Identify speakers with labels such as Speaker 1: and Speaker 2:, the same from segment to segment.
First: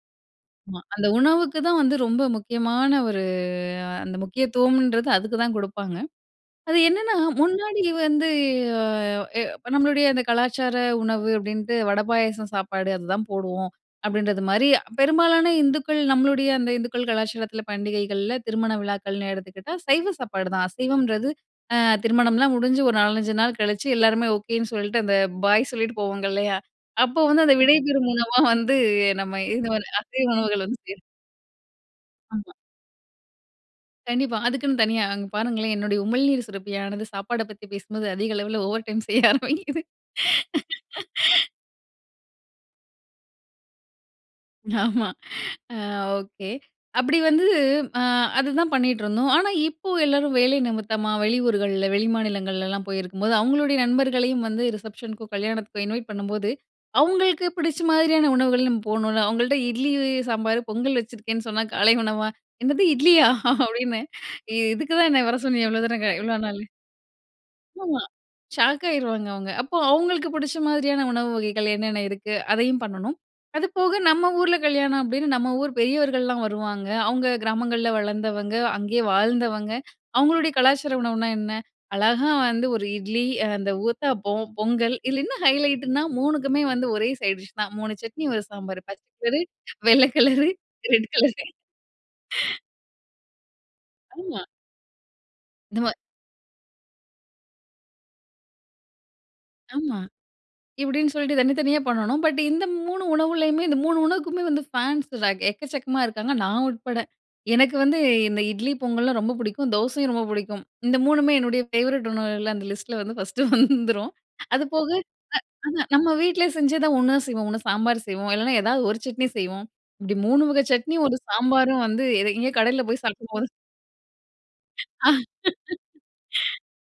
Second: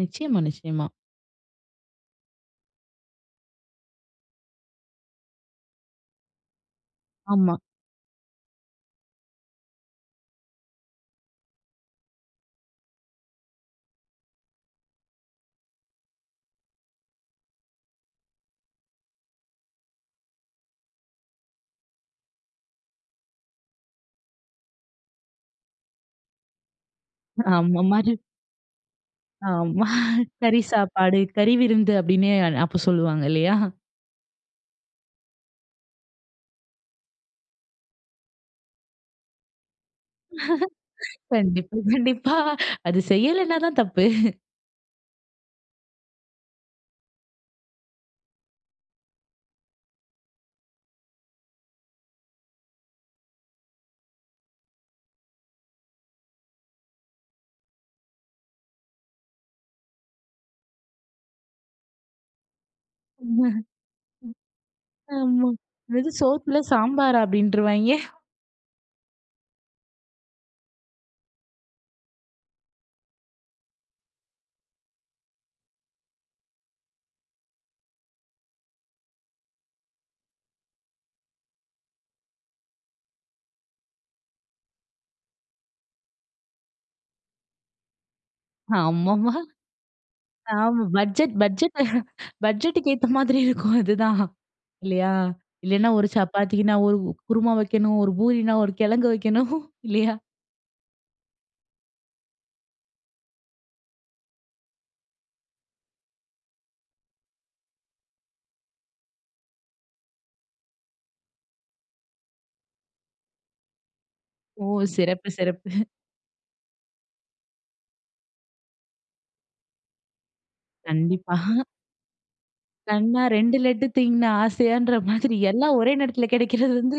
Speaker 1: நிச்சயமா,
Speaker 2: ஆமா.
Speaker 1: நிச்சயமா.
Speaker 2: அந்த உணவுக்கு தான் வந்து ரொம்ப முக்கியமான ஒரு, அந்த முக்கியத்துவம்ன்றது அதுக்கு தான் குடுப்பாங்க. அது என்னன்னா,
Speaker 1: ஆமா.
Speaker 2: முன்னாடி வந்து எ நம்ளுடைய அந்த கலாச்சார உணவு அப்டின்ட்டு வட, பாயாசம், சாப்பாடு அதுதான் போடுவோம். அப்டின்றது மாரி பெரும்பாலான இந்துக்கள் நம்ளுடைய அந்த இந்துக்கள் கலாச்சாரத்தில, பண்டிகைகள்ல, திருமண விழாக்கள்னு எடுத்துக்கிட்டா, சைவ சாப்பாடு தான். அசைவம்ன்றது அ திருமணம்லாம் முடிஞ்சு, ஒரு 4, 5 நாள் கழிச்சு, எல்லாருமே ஓகேன்னு சொல்லிட்டு அந்த பாய் சொல்ட்டு போவாங்க இல்லையா, அப்போ வந்து அந்த
Speaker 1: ஆமா,
Speaker 2: விடைபெறும்
Speaker 1: மறு
Speaker 2: உணவா வந்து நம்ம இது
Speaker 1: ஆமா.
Speaker 2: அசைவ
Speaker 1: கறி
Speaker 2: உணவுகள் வந்து. சேர்
Speaker 1: சாப்பாடு, கறி விருந்து அப்டின்னு
Speaker 2: ஆமா.
Speaker 1: அப்ப சொல்வாங்க இல்லையா?
Speaker 2: கண்டிப்பா. அதுக்குன்னு தனியா அங்க பாருங்களேன், என்னுடைய உமிழ்நீர் சுரப்பியானது சாப்பாட பத்தி பேசும்போது அதிக அளவுல ஓவர் டைம் செய்ய ஆரம்பிக்குது.
Speaker 1: கண்டிப்பா, கண்டிப்பா. அது செய்யலைன்னா தான் தப்பு.
Speaker 2: ஆமா. ஆ. ஓகே அப்டி வந்து ஆ அதுதான் பண்ணிட்டுருந்தோம். ஆனா, இப்போ எல்லாரும் வேலை நிமித்தமா, வெளி ஊர்கள்ல, வெளிமாநிலங்கள்லலாம் போயிருக்கும்போது அவங்களுடைய நண்பர்களையும் வந்து ரிசப்ஷனுக்கும், கல்யாணத்துக்கும் இன்வைட் பண்ணும்போது. அவங்களுக்கு பிடிச்ச மாரியான உணவுகள் நம்ம போணுல. அவங்கள்ட்ட "இட்லி, சாம்பார், பொங்கல் வச்சிருக்கேன்னு" சொன்னா காலை உணவா, "என்னது இட்லியா!
Speaker 1: ம்.
Speaker 2: அப்டின்னு இதுக்கு தான் என்னய வர
Speaker 1: ஆமா.
Speaker 2: சொன்னியா? இவ்ளோ தூரம்,
Speaker 1: "என்னது
Speaker 2: க இவ்ளோ
Speaker 1: சோத்துல
Speaker 2: நாளு?"
Speaker 1: சாம்பாரரா!" அப்டின்றுவாங்ய.
Speaker 2: ஆமா. ஷாக் ஆயிருவாங்க அவங்க. அப்போ அவங்களுக்கு பிடிச்ச மாரியான உணவு வகைகள் என்னென்ன இருக்கு, அதையும் பண்ணணும். அது போக நம்ம ஊர்ல, கல்யாணம் அப்டின்னு நம்ம ஊர் பெரியவர்கள்லாம் வருவாங்க. அவங்க கிராமங்கள்ல வளந்தவங்க, அங்கயே வாழ்ந்தவங்க அவங்களுடைய கலாச்சார உணவுனா என்ன? அழகா வந்து ஒரு இட்லி, அந்த ஊத்தாப்பம், பொங்கல் இதுல என்ன ஹைலைட்டுனா 3 குமே வந்து ஒரே சைட் டிஷ் தான், மூணு சட்னி, ஒரு சாம்பார், பச்ச
Speaker 1: ஆமாமா.
Speaker 2: கலரு, வெள்ள கலரு,
Speaker 1: ஆ
Speaker 2: ரெட் கலரு.
Speaker 1: பட்ஜெட், பட்ஜெட், பட்ஜெட்டுக்கு ஏத்த மாதிரி இருக்கும் அதுதான்.
Speaker 2: ஆமா.
Speaker 1: இல்லையா? இல்லைனா,
Speaker 2: நம்ம
Speaker 1: ஒரு சப்பாத்திக்குன்னா ஒரு குருமா வைக்கணும், ஒரு பூரினா ஒரு கிழங்கு வைக்கணும்
Speaker 2: ஆமா.
Speaker 1: இல்லையா?
Speaker 2: இப்டின்னு சொல்ட்டு தனி தனியா பண்ணணும். பட் இந்த 3 உணவுலேயுமே, இந்த 3 உணவுக்குமே வந்து ஃபேன்ஸ் ர எக்கச்சக்கமா இருக்காங்க நான் உட்பட. எனக்கு வந்து இந்த இட்லி பொங்கல்லாம் ரொம்ப பிடிக்கும். தோசையும் ரொம்ப பிடிக்கும். இந்த 3 மே என்னுடைய ஃபேவரைட் உணவுகள் அந்த லிஸ்ட்ல வந்து ஃபர்ஸ்ட்டு வந்துரும்.
Speaker 1: ஓ!
Speaker 2: அது போக
Speaker 1: சிறப்பு சிறப்பு.
Speaker 2: அ நம்ம வீட்லயே செஞ்சுதான் ஒன்னா செய்வோம் ஒண்ணு சாம்பார் செய்வோம், இல்லைன்னா ஏதாவது ஒரு சட்னி செய்வோம். இப்டி 3 வகை சட்னியும் ஒரு
Speaker 1: கண்டிப்பா.
Speaker 2: சாம்பாரும் வந்து எ எங்கேயோ கடையில போய்
Speaker 1: "கண்ணா
Speaker 2: சாப்டும் போது
Speaker 1: 2 லட்டு தின்ன ஆசையான்ற?" மாதிரி எல்லாம் ஒரே நேரத்துல கிடைக்கிறது வந்து,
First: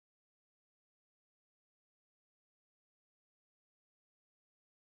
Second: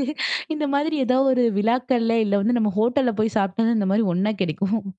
Speaker 1: இந்த மாரி ஏதாவது ஒரு விழாக்கள்ல இல்ல வந்து நம்ம ஹோட்டல்ல போய் சாப்பிட்டா தான் இந்த மாரி ஒன்னா கிடைக்கும்.